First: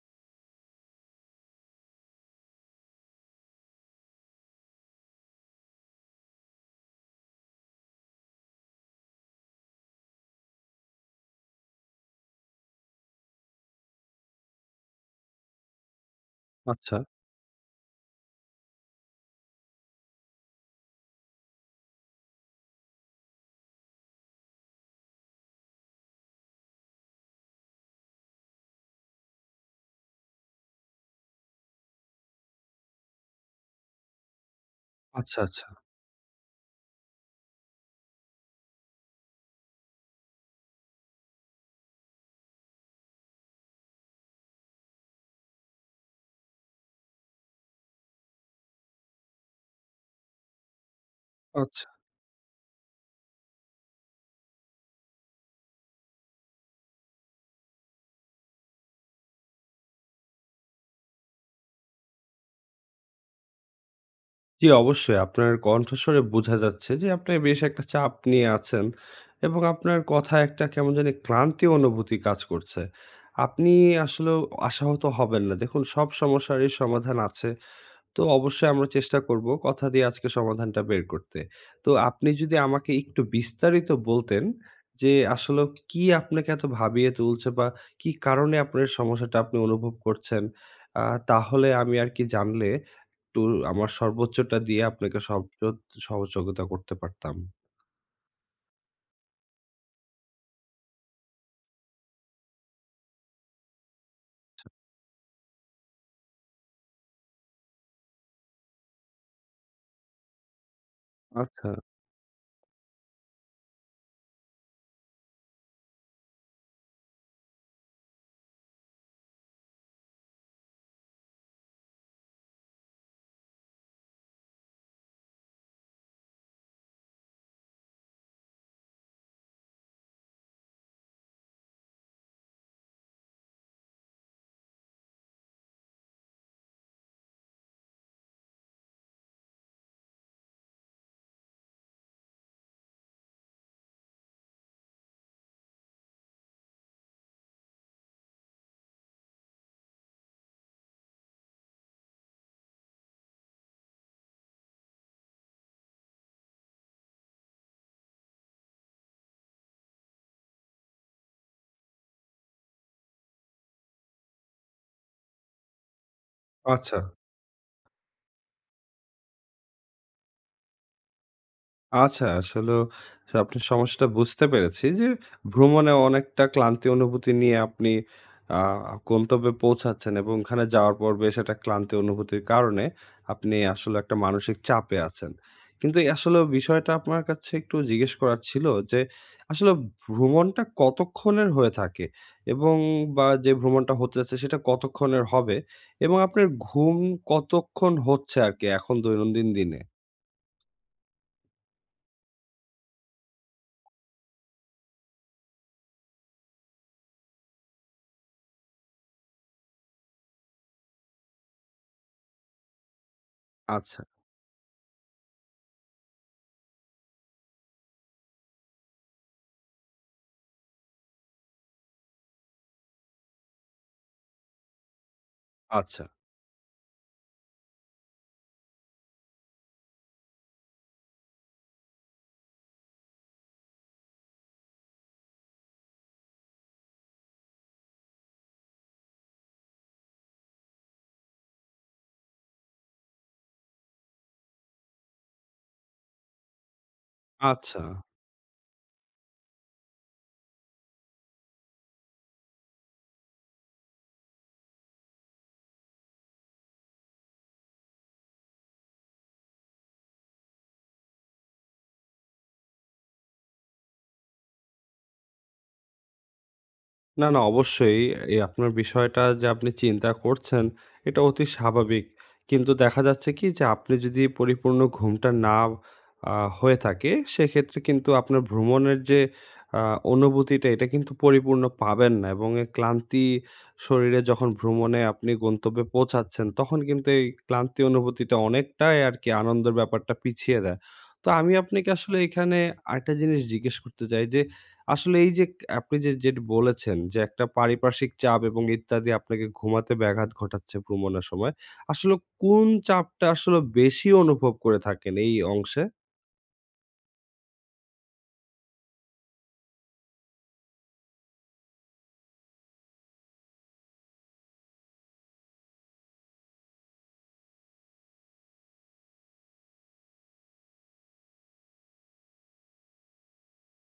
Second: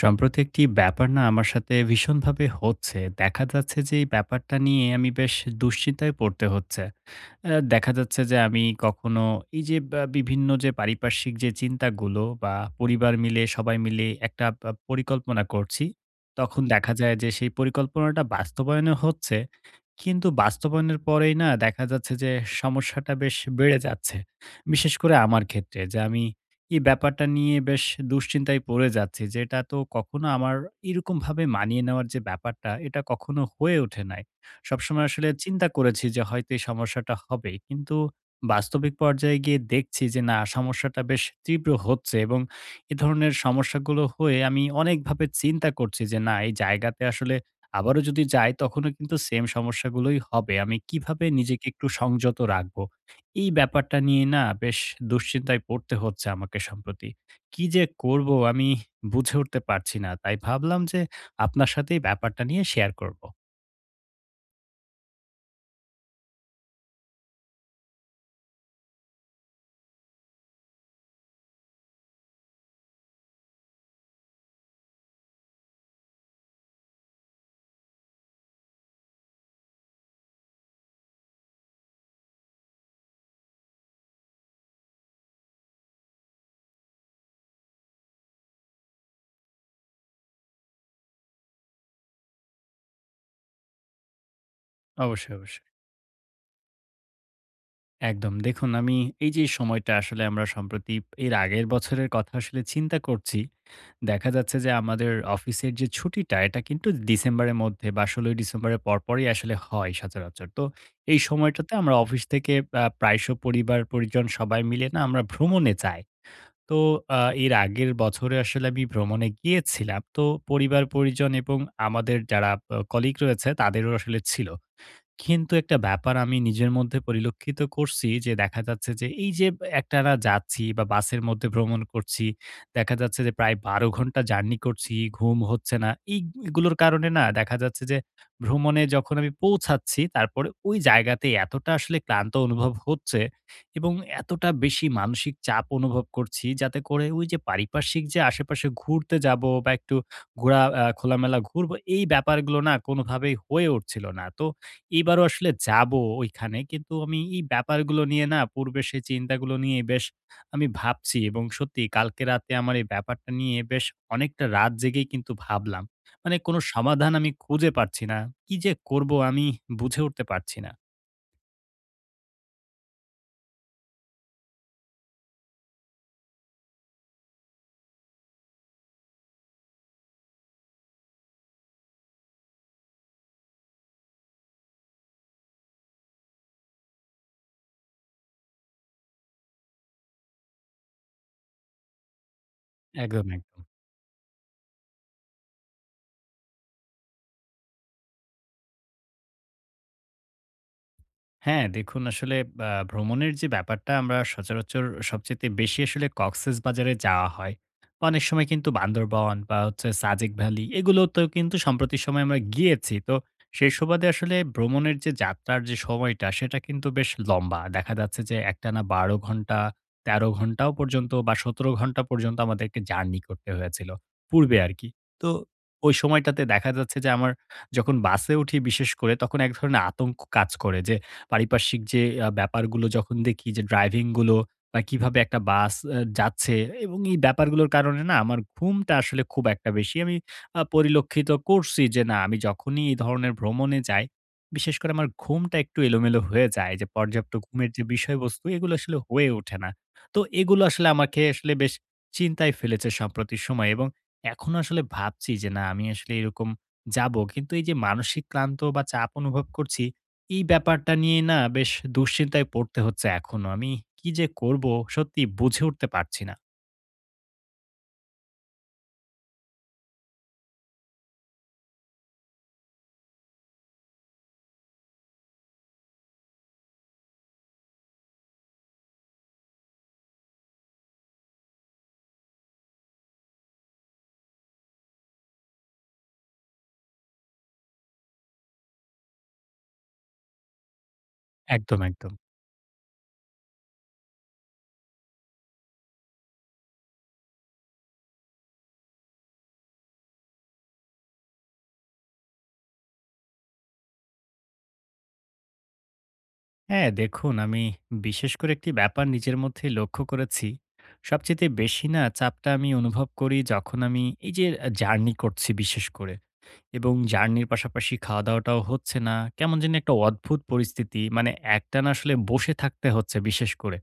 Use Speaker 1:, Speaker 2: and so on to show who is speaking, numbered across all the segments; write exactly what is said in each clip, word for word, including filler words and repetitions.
Speaker 1: সম্প্রতি একটি ব্যাপার না আমার সাথে ভীষণ ভাবে হচ্ছে। দেখা যাচ্ছে যে এই ব্যাপারটা নিয়ে আমি বেশ দুশ্চিন্তায় পড়তে হচ্ছে। অ্যা দেখা যাচ্ছে যে আমি কখনো এই যে বা বিভিন্ন যে পারিপার্শ্বিক যে চিন্তাগুলো বা পরিবার মিলে সবাই মিলে একটা প পরিকল্পনা করছি, তখন দেখা
Speaker 2: আচ্ছা।
Speaker 1: যায় যে, সেই পরিকল্পনাটা বাস্তবায়নও হচ্ছে। কিন্তু বাস্তবায়নের পরেই না দেখা যাচ্ছে যে, সমস্যাটা বেশ বেড়ে যাচ্ছে। বিশেষ করে আমার ক্ষেত্রে, যে আমি এই ব্যাপারটা নিয়ে বেশ দুশ্চিন্তায় পড়ে যাচ্ছি। যে এটা তো কখনো আমার এরকমভাবে মানিয়ে নেওয়ার যে ব্যাপারটা, এটা কখনো হয়ে ওঠে নাই। সবসময় আসলে
Speaker 2: আচ্ছা, আচ্ছা।
Speaker 1: চিন্তা করেছি যে, হয়তো এই সমস্যাটা হবে। কিন্তু বাস্তবিক পর্যায়ে গিয়ে দেখছি যে না সমস্যাটা বেশ তীব্র হচ্ছে এবং এ ধরনের সমস্যাগুলো হয়ে আমি অনেকভাবে চিন্তা করছি যে, না এই জায়গাতে আসলে আবারও যদি যাই তখনও কিন্তু সেম সমস্যাগুলোই হবে। আমি কিভাবে নিজেকে
Speaker 2: আচ্ছা।
Speaker 1: একটু সংযত রাখবো? এই ব্যাপারটা নিয়ে না বেশ দুশ্চিন্তায় পড়তে হচ্ছে আমাকে সম্প্রতি। কি যে করব আমি বুঝে উঠতে পারছি না? তাই ভাবলাম যে আপনার সাথেই ব্যাপারটা নিয়ে শেয়ার করব।
Speaker 2: জী, অবশ্যই। আপনার কণ্ঠশুনে বোঝা যাচ্ছে যে, আপনি বেশ একটা চাপ নিয়ে আছেন। এবং আপনার কথায় একটা কেমন জানি ক্লান্তি অনুভূতি কাজ করছে। আপনি আসলেও আশাহত হবেন না। দেখুন সব সমস্যারই সমাধান আছে। তো অবশ্যই আমরা চেষ্টা করবো, কথা দিয়ে আজকে সমাধানটা বের করতে। তো আপনি যদি আমাকে একটু বিস্তারিত বলতেন যে, আসলেও কি আপনাকে এত ভাবিয়ে তুলছে বা কি কারণে আপনার সমস্যাটা আপনি অনুভব করছেন? আ তাহলে আমি আর কি জানলে, একটু আমার সর্বোচ্চটা দিয়ে আপনাকে
Speaker 1: অবশ্যই,
Speaker 2: সব
Speaker 1: অবশ্যই।
Speaker 2: সোদ সহযোগোতা করতে পারতাম।
Speaker 1: একদম। দেখুন আমি এই যে সময়টা আসলে আমরা সম্প্রতি, এর আগের বছরের কথা আসলে চিন্তা করছি। দেখা যাচ্ছে যে আমাদের অফিসের যে ছুটিটা, এটা কিন্তু ডিসেম্বরের মধ্যে বা ১৬ই ডিসেম্বরের পরপরই আসলে হয় সচরাচর। তো এই সময়টাতে
Speaker 2: আচ্ছা।
Speaker 1: আমরা অফিস থেকে আ প্রায় শ পরিবার-পরিজন সবাই মিলে না আমরা ভ্রমণে যায়। তো আ এর আগের বছরে আসলে আমি ভ্রমণে গিয়েছিলাম। তো পরিবার-পরিজন এবং আমাদের যারা আ কলিগ রয়েছে, তাদেরও আসলে ছিল। কিন্তু একটা ব্যাপার আমি নিজের মধ্যে পরিলক্ষিত করসি যে, দেখা যাচ্ছে যে এই যে ব একটানা যাচ্ছি বা বাসের মধ্যে ভ্রমণ করছি। দেখা যাচ্ছে যে, প্রায় বারো ঘন্টা জার্নি করছি, ঘুম হচ্ছে না। এইগ এগুলোর কারণে না? দেখা যাচ্ছে যে, ভ্রমণে যখন আমি পৌঁছাচ্ছি, তারপরে ওই জায়গাতেই এতটা আসলে ক্লান্ত অনুভব হচ্ছে এবং এতটা বেশি মানসিক চাপ অনুভব করছি, যাতে করে ঐজে পারিপার্শ্বিক যে আশে-পাশে যে ঘুরতে যাবো বা একটু ঘোরা আ খোলামেলা ঘুরবো, এই ব্যাপারগুলো না? কোনভাবেই হয়ে উঠছিল না। তো এবারও আসলে যাবো ওইখানে। কিন্তু আমি এই ব্যাপারগুলো নিয়ে না? পূর্বের সেই চিন্তাগুলো নিয়ে বেশ আমি ভাবছি। এবং সত্যিই কালকে রাতে আমার এই ব্যাপারটা নিয়ে বেশ অনেকটা রাত জেগেই কিন্তু ভাবলাম। মানে কোন
Speaker 2: আচ্ছা।
Speaker 1: সমাধান আমি খুঁজে পারছি না। কি যে করব? আমি বুঝে উঠতে পারছি না।
Speaker 2: আচ্ছা, আসলে আপনি সমস্যাটা বুঝতে পেরেছি যে ভ্রমণে অনেকটা ক্লান্তি অনুভূতি নিয়ে আপনি আ গন্তব্যে পৌঁছাচ্ছেন। এবং ওখানে যাওয়ার পর বেশ একটা ক্লান্তি অনুভূতির কারণে আপনি আসলে একটা মানসিক চাপে আছেন। কিন্তু আসলে বিষয়টা আপনার কাছে একটু জিজ্ঞেস করার ছিল যে, আসলে ভ্রমণটা কতক্ষণের হয়ে থাকে, এবং বা
Speaker 1: একদম,
Speaker 2: যে
Speaker 1: একদম।
Speaker 2: ভ্রমণটা হতে যাচ্ছে সেটা কতক্ষণের হবে? এবং আপনার ঘুম কতক্ষণ হচ্ছে আরকি এখন দৈনন্দিন দিনে?
Speaker 1: হ্যাঁ, দেখুন আসলে আ ভ্রমণের যে ব্যাপারটা, আমরা সচরাচর সবচাইতে বেশি আসলে Cox's Bazar এ যাওয়া হয়। অনেক সময় কিন্তু বান্দরবন বা হচ্ছে সাজেক ভ্যালি, এগুলোতে কিন্তু সম্প্রতি সময়ে আমরা গিয়েছি। তো সেই
Speaker 2: আচ্ছা।
Speaker 1: সুবাদে আসলে ভ্রমণের যাত্রার যে সময়টা, সেটা কিন্তু বেশ লম্বা। দেখা যাচ্ছে যে একটানা বারো ঘন্টা, তেরো ঘন্টাও পর্যন্ত বা সতেরো ঘন্টা পর্যন্ত আমাদেরকে জার্নি করতে হয়েছিল। পূর্বে আরকি। তো ওই
Speaker 2: আচ্ছা।
Speaker 1: সময়টাতে দেখা যাচ্ছে যে, আমার যখন বাসে উঠি, বিশেষ করে তখন এক ধরনের আতঙ্ক কাজ করে। যে পারিপার্শ্বিক যে আ ব্যাপারগুলো যখন দেখি, যে ড্রাইভিং গুলো আ কিভাবে একটা বাস এ যাচ্ছে। এবং এই ব্যাপারগুলোর কারণে না, আমার ঘুমটা আসলে খুব একটা বেশি আমি আ পরিলক্ষিত করছি যে না, আমি যখনই এই ধরনের ভ্রমণে যাই, বিশেষ করে আমার ঘুমটা একটু এলোমেলো হয়ে যায়। যে পর্যাপ্ত ঘুমের যে
Speaker 2: আচ্ছা।
Speaker 1: বিষয়বস্তু, এগুলো আসলে হয়ে ওঠে না। তো এগুলো আসলে আমাকে আসলে বেশ চিন্তায় ফেলেছে সম্প্রতি সময়। এবং এখনো আসলে ভাবছি যে না, আমি আসলে এরকম যাব। কিন্তু এই যে মানসিক ক্লান্ত বা চাপ অনুভব করছি, এই ব্যাপারটা নিয়ে না বেশ দুশ্চিন্তায় পড়তে হচ্ছে এখনো। আমি কি যে করব, সত্যি বুঝে উঠতে পারছি না।
Speaker 2: না, না, অবশ্যই এ এ আপনার বিষয়টা যে, আপনি চিন্তা করছেন, এটা অতি স্বাভাবিক। কিন্তু দেখা যাচ্ছে কি? যে, আপনি যদি পরিপূর্ণ ঘুমটা না অ্যা হয়ে থাকে, সেক্ষেত্রে কিন্তু আপনার ভ্রমণের যে, অ্যা অনুভুতিটা, এটা কিন্তু পরিপূর্ণ পাবেন না। এবং এই ক্লান্তি শরীরে যখন ভ্রমণে আপনি গন্তব্যে পৌঁছাচ্ছেন, তখন কিন্তু এই ক্লান্তি অনুভূতিটা অনেকটাই আরকি আনন্দের ব্যাপারটা পিছিয়ে দেয়। তো আমি
Speaker 1: একদম,
Speaker 2: আপনাকে
Speaker 1: একদম।
Speaker 2: আসলে এখানে আরেকটা জিনিস জিজ্ঞেস করতে চাই, যে আসলে এই যে, ক আপনি যে যেটা বলেছেন, যে একটা পারিপার্শ্বিক চাপ, এবং ইত্যাদি আপনাকে ঘুমাতে ব্যাঘাত ঘটাচ্ছে ভ্রমণের সময়ে। আসলে কোন চাপটা আসলে বেশি অনুভব করে থাকেন এই অংশে?
Speaker 1: হ্যাঁ, দেখুন আমি বিশেষ করে, একটি ব্যাপার নিজের মধ্যে লক্ষ্য করেছি। সবচাইতে বেশি না, চাপটা আমি অনুভব করি, যখন আমি এই যে আ জার্নি করছি বিশেষ করে। এবং জার্নির পাশাপাশি খাওয়া-দাওয়াটাও হচ্ছে না। কেমন যেন একটা অদ্ভুত পরিস্থিতি। মানে একটানা আসলে বসে থাকতে হচ্ছে, বিশেষ করে।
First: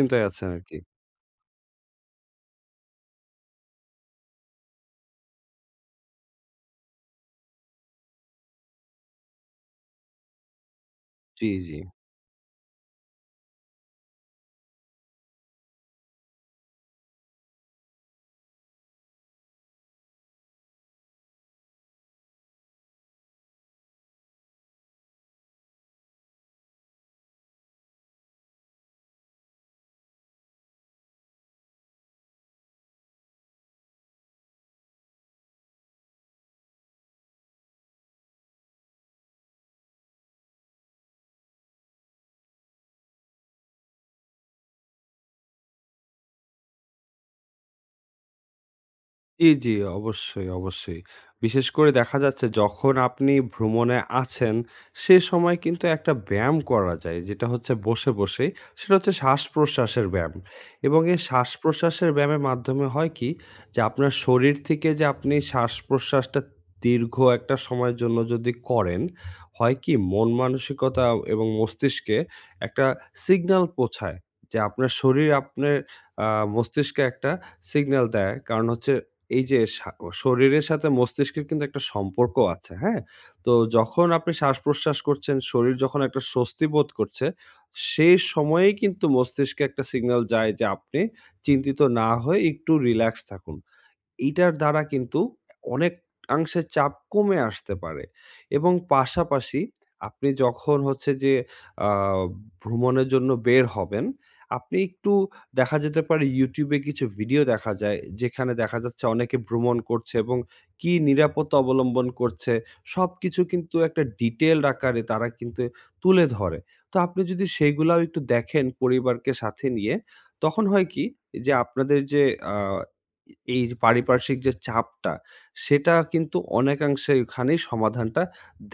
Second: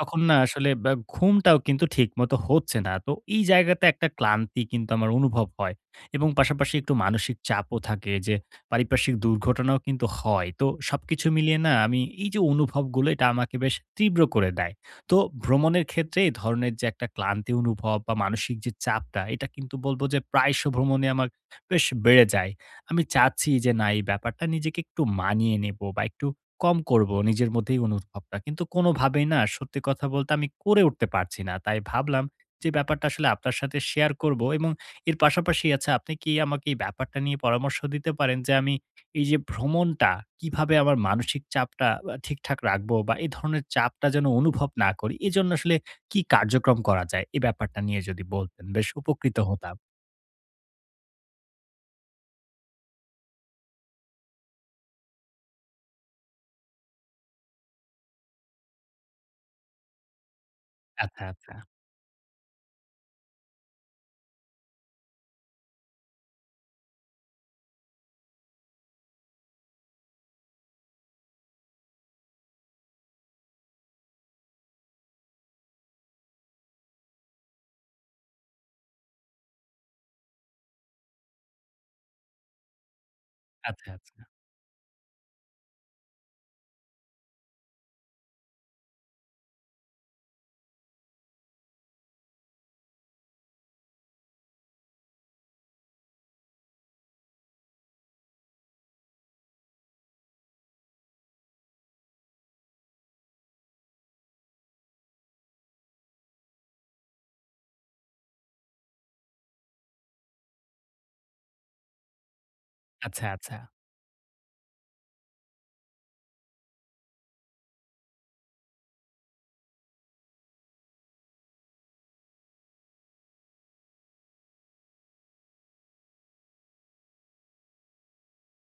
Speaker 1: তখন না
Speaker 2: আছেন
Speaker 1: আসলে
Speaker 2: আরকি।
Speaker 1: বা ঘুমটাও কিন্তু ঠিক মতো হচ্ছে না। তো এই জায়গাতে একটা ক্লান্তি কিন্তু আমার অনুভব হয়। এবং পাশাপাশি একটু মানসিক চাপও থাকে, যে পারিপার্শ্বিক দুর্ঘটনাও কিন্তু হয়। তো সবকিছু
Speaker 2: জ্বি,
Speaker 1: মিলিয়ে না,
Speaker 2: জ্বি।
Speaker 1: আমি এই যে অনুভবগুলো এটা আমাকে বেশ তীব্র করে দেয়। তো ভ্রমণের ক্ষেত্রে এই ধরনের যে একটা ক্লান্তি অনুভব, বা মানসিক যে চাপটা, এটা কিন্তু বলব যে প্রায়শ ভ্রমণে আমার বেশ বেড়ে যায়। আমি চাচ্ছি, যে না এই ব্যাপারটা নিজেকে একটু মানিয়ে নেব, বা একটু কম করব। নিজের মধ্যে এই অনুভবটা। কিন্তু কোনভাবেই না সত্যি কথা বলতে, আমি করে উঠতে পারছি না। তাই ভাবলাম, যে ব্যাপারটা আসলে আপনার সাথে শেয়ার করবো। এবং এর পাশাপাশি আচ্ছা, আপনি কি আমাকে এই ব্যাপারটা নিয়ে পরামর্শ দিতে পারেন? যে আমি, এই যে ভ্রমণটা কিভাবে আমার মানসিক চাপটা আ ঠিকঠাক রাখবো? বা এই ধরণের চাপটা যেন অনুভব না করি। এজন্য আসলে কি কার্যক্রম করা যায়? এই ব্যাপারটা নিয়ে যদি বলতেন, বেশ উপকৃত
Speaker 2: জি, জি।
Speaker 1: হতাম।
Speaker 2: অবশ্যই, অবশ্যই। বিশেষ করে দেখা যাচ্ছে, যখন আপনি ভ্রমণে আছেন, সেই সময় কিন্তু একটা ব্যায়াম করা যায়। যেটা হচ্ছে বসে, বসে সেটা হচ্ছে শ্বাসপ্রশ্বাসের ব্যায়াম। এবং এই
Speaker 1: আচ্ছা, আচ্ছা।
Speaker 2: শ্বাস-প্রশ্বাসের ব্যায়ামের মাধ্যমে হয় কি? যে আপনার শরীর থেকে যে, আপনি শ্বাস-প্রশ্বাসটা দীর্ঘ একটা সময়ের জন্য যদি করেন, হয় কি? মন-মানসিকতা, এবং মস্তিষ্কে একটা সিগনাল পোঁছায় যে, আপনার শরীর আপনের অ্যা মস্তিষ্কে একটা সিগনাল দেয়। কারণ হচ্ছে এই যে, শা ক শরীরের সাথে মস্তিষ্কের কিন্তু একটা সম্পর্ক আছে। হ্যাঁ? তো
Speaker 1: আচ্ছা,
Speaker 2: যখন
Speaker 1: আচ্ছা।
Speaker 2: আপনি শ্বাস-প্রশ্বাস করছেন, শরীর যখন একটা স্বস্তি বোধ করছে, সেই সময়েই কিন্তু মস্তিষ্কে একটা সিগনাল যায় যে, আপনি চিন্তিত না হয়ে একটু রিল্যাক্স থাকুন। এইটার দ্বারা কিন্তু অনেক আংশে চাপ কমে আসতে পারে। এবং পাশাপাশি আপনি যখন হচ্ছে, যে অ্যা ভ্রমণের জন্য বের হবেন, আপনি একটু দেখা যেতে পারে YouTube এ কিছু ভিডিও দেখা যায়, যেখানে দেখা যাচ্ছে, অনেকে ভ্রমণ করছে, এবং কি নিরাপত্তা অবলম্বন করছে,
Speaker 1: আচ্ছা,
Speaker 2: সবকিছু
Speaker 1: আচ্ছা।
Speaker 2: কিন্তু একটা ডিটেইলড আকারে তারা কিন্তু তুলে ধরে। তো আপনি যদি সেইগুলাও একটু দেখেন, পরিবারকে সাথে নিয়ে, তখন হয় কি? যে, আপনাদের যে অ্যা এ এই পারিপার্শ্বিক যে চাপটা, সেটা কিন্তু অনেকাংশে ওখানেই সমাধানটা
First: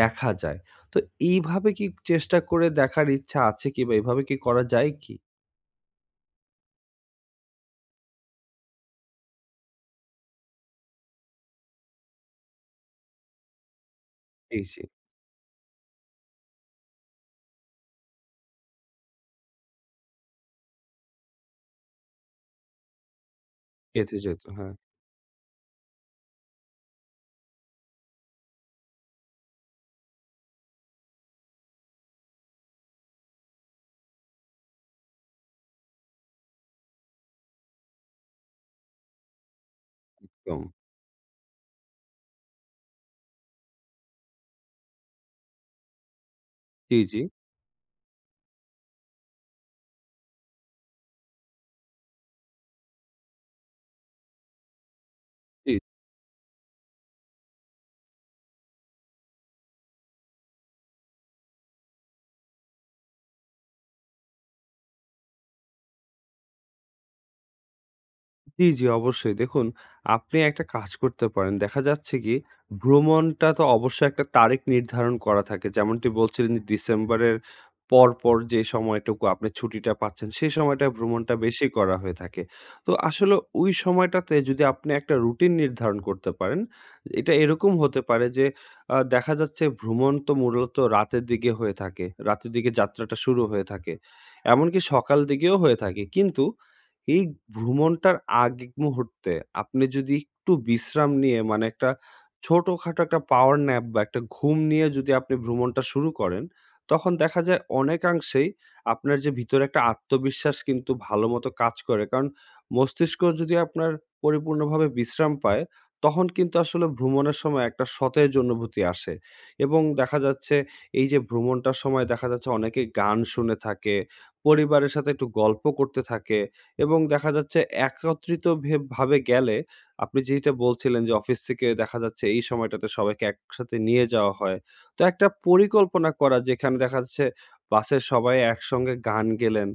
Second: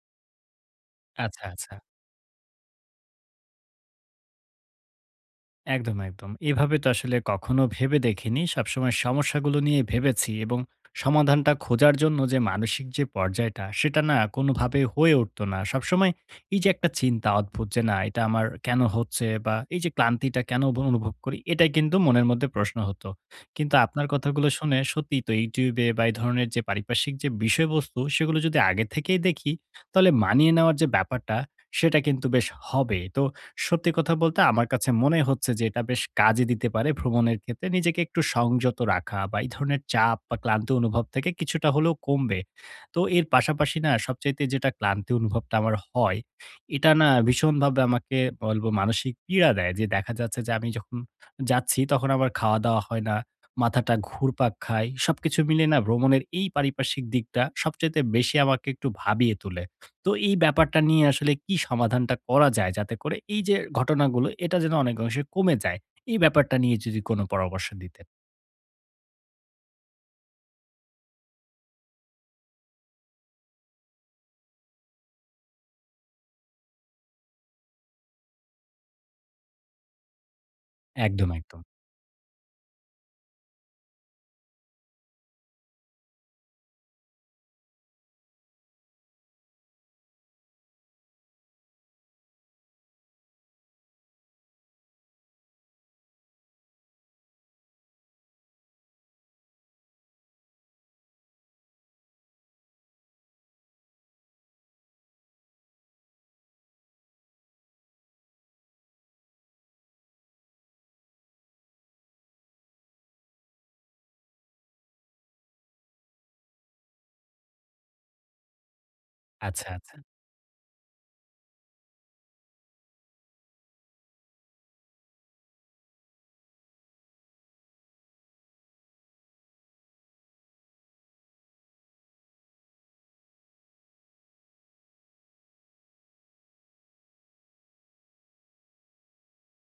Speaker 2: দেখা যায়। তো
Speaker 1: আচ্ছা,
Speaker 2: এইভাবে
Speaker 1: আচ্ছা।
Speaker 2: কি চেষ্টা করে দেখার ইচ্ছা আছে কি? বা এভাবে কি করা যায় কি?
Speaker 1: একদম, একদম। এভাবে তো আসলে কখনো ভেবে দেখিনি। সবসময় সমস্যাগুলো নিয়ে ভেবেছি এবং সমাধানটা খোঁজার জন্য যে মানসিক যে পর্যায়টা, সেটা না
Speaker 2: জি,
Speaker 1: কোনভাবে
Speaker 2: জি।
Speaker 1: হয়ে উঠত না। সবসময় এই যে একটা চিন্তা অদ্ভুত যে না এটা আমার কেন হচ্ছে? বা এই যে ক্লান্তিটা কেন ব অনুভব করি এটাই কিন্তু মনের মধ্যে প্রশ্ন হতো। কিন্তু আপনার
Speaker 2: গেঁথে যেত,
Speaker 1: কথাগুলো
Speaker 2: হ্যাঁ।
Speaker 1: শুনে, সত্যি তো YouTube এ বা এই ধরনের যে পারিপার্শ্বিক বিষয়বস্তু, সেগুলো যদি আগে থেকেই দেখি, তাহলে মানিয়ে নেওয়ার যে ব্যাপারটা সেটা কিন্তু বেশ হবে। তো সত্যি কথা বলতে আমার কাছে মনে হচ্ছে যে এটা বেশ কাজে দিতে পারে ভ্রমণের ক্ষেত্রে নিজেকে একটু সংযত রাখা বা এই ধরণের চাপ বা
Speaker 2: একদম।
Speaker 1: ক্লান্তি অনুভব থেকে কিছুটা হলেও কমবে। তো এর পাশাপাশি না সবচাইতে যেটা ক্লান্তি অনুভবটা আমার হয়, এটা
Speaker 2: জি,
Speaker 1: না
Speaker 2: জি?
Speaker 1: ভীষণভাবে আমাকে বলব মানসিক পীড়া দেয় যে, দেখা যাচ্ছে যে আমি যখন যাচ্ছি তখন আমার খাওয়া-দাওয়া হয় না। মাথাটা ঘুরপাক খায়। সবকিছু মিলে
Speaker 2: জি।
Speaker 1: না ভ্রমণের এই পারিপার্শ্বিক দিকটা সবচাইতে বেশি আমাকে একটু ভাবিয়ে তুলে। তো এই ব্যাপারটা নিয়ে আসলে কি সমাধানটা করা যায়? যাতে করে এই যে, ঘটনাগুলো এটা যেন অনেক অংশে কমে যায়। এই ব্যাপারটা নিয়ে যদি কোন পরামর্শ দিতেন?
Speaker 2: জি, জি, অবশ্যই। দেখুন, আপনি একটা কাজ করতে পারেন। দেখা যাচ্ছে কি, ভ্রমণটা তো অবশ্যই একটা তারেখ নির্ধারণ করা থাকে। যেমনটি বলছিলেন যে ডিসেম্বরের পর, পর যে সময়টুকু আপনি ছুটিটা পাচ্ছেন, সেই সময়টায়
Speaker 1: একদম,
Speaker 2: ভ্রমণটা
Speaker 1: একদম।
Speaker 2: বেশি করা হয়ে থাকে। তো আসলে ওই সময়টাতে যদি আপনি একটা রুটিন নির্ধারণ করতে পারেন, এটা এরকম হতে পারে যে, আ দেখা যাচ্ছে ভ্রমণ তো মূরত রাতের দিগে হয়ে থাকে। রাতের দিগে যাত্রাটা শুরু হয়ে থাকে। এমনকি সকাল দিগেও হয়ে থাকে। কিন্তু এই ভ্রমণটার আগ মুহূর্তে আপনি যদি একটু বিশ্রাম নিয়ে, মানে একটা ছোটখাটো একটা পাওয়ার ন্যাপ বা একটা ঘুম নিয়ে যদি আপনি ভ্রমণটা শুরু করেন, তখন দেখা যায় অনেকাংশেই আপনার যে ভিতরে একটা আত্মবিশ্বাস কিন্তু ভালো মতো কাজ করে। কারণ মস্তিষ্ক যদি আপনার পরিপূর্ণভাবে বিশ্রাম পায়, তখন কিন্তু আসলে ভ্রমণের সময় একটা সতেজ অনুভূতি আসে।
Speaker 1: আচ্ছা,
Speaker 2: এবং
Speaker 1: আচ্ছা।
Speaker 2: দেখা যাচ্ছে এই যে ভ্রমণটার সময়, দেখা যাচ্ছে অনেকেই গান শুনে থাকে, পরিবারের সাথে একটু গল্প করতে থাকে। এবং দেখা যাচ্ছে একত্রিত ভে ভাবে গেলে, আপনি যেইটা বলছিলেন যে অফিস থেকে দেখা যাচ্ছে এই সময়টাতে সবাইকে একসাথে নিয়ে যাওয়া হয়। তো একটা পরিকল্পনা করা, যেখানে দেখা যাচ্ছে বাসের সবাই একসঙ্গে গান গেলেন,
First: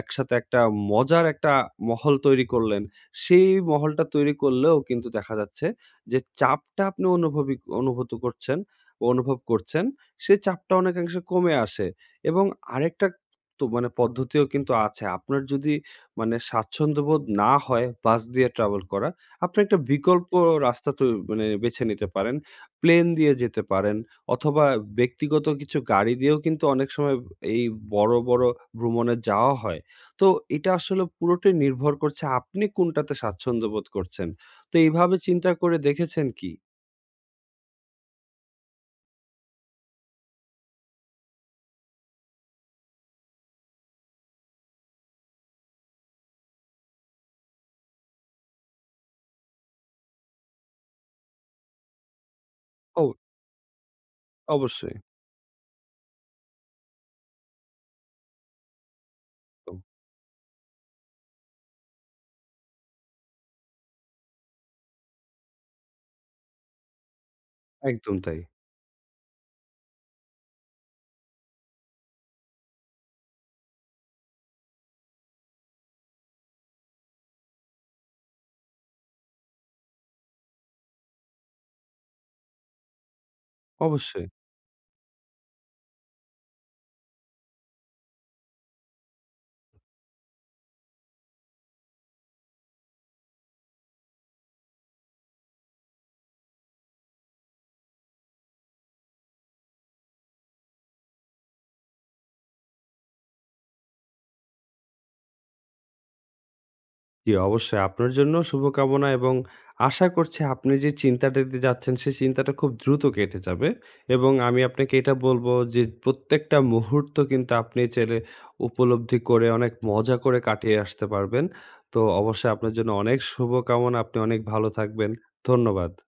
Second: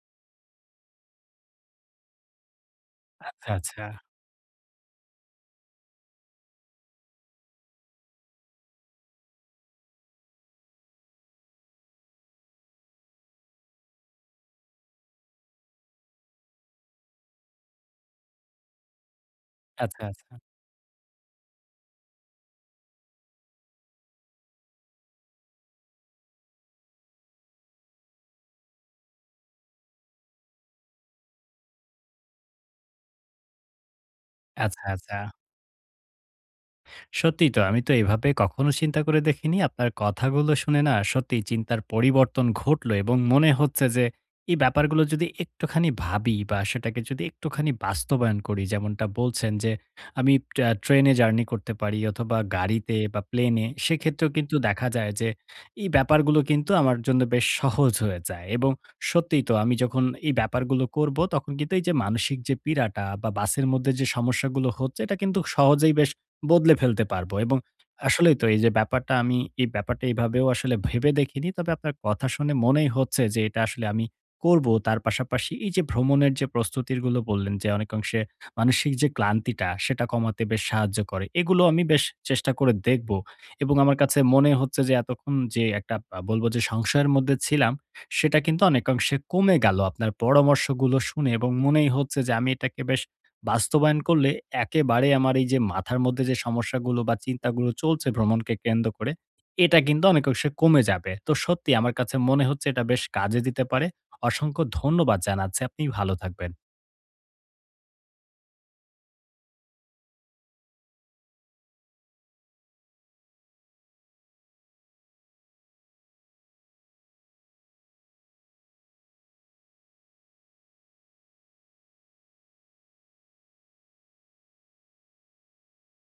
Speaker 2: একসাথে একটা মজার একটা মহল তৈরি করলেন। সেই
Speaker 1: আচ্ছা, আচ্ছা।
Speaker 2: মহলটা তৈরি করলেও কিন্তু দেখা যাচ্ছে যে, চাপটা আপনি অনুভবি অনুভুত করছেন, অনুভব করছেন, সেই চাপটা অনেকাংশে কমে আসে। এবং আরেকটা, তো মানে পদ্ধতিও কিন্তু আছে। আপনার যদি মানে স্বাচ্ছন্দ্যবোধ না হয় বাস দিয়ে ট্রাভল করা, আপনি একটা
Speaker 1: আচ্ছা,
Speaker 2: বিকল্প
Speaker 1: আচ্ছা।
Speaker 2: রাস্তা তো মানে বেছে নিতে পারেন। প্লেন দিয়ে যেতে পারেন অথবা ব্যক্তিগত কিছু গাড়ি দিয়েও কিন্তু অনেক সময় এই বড়ো, বড়ো ভ্রমণে যাওয়া হয়। তো এটা আসলে পুরোটাই নির্ভর করছে আপনি কোনটাতে স্বাচ্ছন্দ্য বোধ করছেন। তো
Speaker 1: আচ্ছা,
Speaker 2: এইভাবে
Speaker 1: আচ্ছা।
Speaker 2: চিন্তা করে দেখেছেন কি?
Speaker 1: সত্যিই তো, আমি তো এভাবে কখনো চিন্তা করে দেখিনি। আপনার কথাগুলো শুনে না, সত্যিই চিন্তার পরিবর্তন ঘটলো। এবং মনে হচ্ছে যে, এই ব্যাপারগুলো যদি একটুখানি ভাবি, বা সেটাকে একটুখানি বাস্তবায়ন করি, যেমনটা বলছেন, যে আমি প আ ট্রেনে জার্নি করতে পারি, অথবা গাড়িতে,
Speaker 2: ও!
Speaker 1: বা প্লেনে সেক্ষেত্রেও কিন্তু দেখা
Speaker 2: অবশ্যই।
Speaker 1: যায় যে এই ব্যাপারগুলো কিন্তু আমার জন্য বেশ সহজ হয়ে যায়। এবং সত্যিই তো আমি
Speaker 2: একদম।
Speaker 1: যখন এই ব্যাপারগুলো করব, তখন কিন্তু এই যে মানসিক যে পীড়াটা, বা বাসের মধ্যে যে সমস্যাগুলো হচ্ছে, এটা কিন্তু সহজেই বেশ বদলে ফেলতে পারব। এবং
Speaker 2: একদম
Speaker 1: আসলেই
Speaker 2: তাই।
Speaker 1: তো, এই যে ব্যাপারটা আমি, এই ব্যাপারটা এইভাবেও আসলে ভেবে দেখিনি। তবে আপনার কথা শুনে মনেই হচ্ছে, যে এটা আসলে আমি করব। তার পাশাপাশি এই যে ভ্রমণের যে প্রস্তুতিরগুলো বললেন, যে অনেকাংশে মানসিক যে ক্লান্তিটা সেটা কমাতে বেশ সাহায্য করে। এগুলো আমি বেশ চেষ্টা করে দেখব। এবং আমার কাছে
Speaker 2: অবশ্যই।
Speaker 1: মনেই হচ্ছে যে, এতক্ষণ যে একটা বা বলবো যে সংশয়ের মধ্যে ছিলাম। সেটা কিন্তু অনেকাংশে কমে গেল। আপনার পরামর্শগুলো শুনে এবং মনেই হচ্ছে যে আমি এটাকে বেশ বাস্তবায়ন করলে, একেবারে আমার এই যে মাথার মধ্যে যে সমস্যাগুলো, বা চিন্তাগুলো চলছে ভ্রমণকে কেন্দ্র করে। এটা কিন্তু অনেকংশে কমে যাবে। তো সত্যি আমার কাছে মনে হচ্ছে এটা বেশ কাজে দিতে পারে। অসংখ্য ধন্যবাদ জানাচ্ছি। আপনি ভালো থাকবেন।
Speaker 2: জি, অবশ্যই। আপনার জন্যও শুভকামনা এবং আশা করছি আপনি যে চিন্তাটা দিয়ে যাচ্ছেন সেই চিন্তাটা খুব দ্রুত কেটে যাবে। এবং আমি আপনাকে এটা বলবো, যে প্রত্যেকটা মুহূর্ত কিন্তু আপনি চাইলে উপলব্ধি করে, অনেক মজা করে কাটিয়ে আসতে পারবেন। তো অবশ্যই আপনার জন্য অনেক শুভকামনা, আপনি অনেক ভালো থাকবেন। ধন্যবাদ।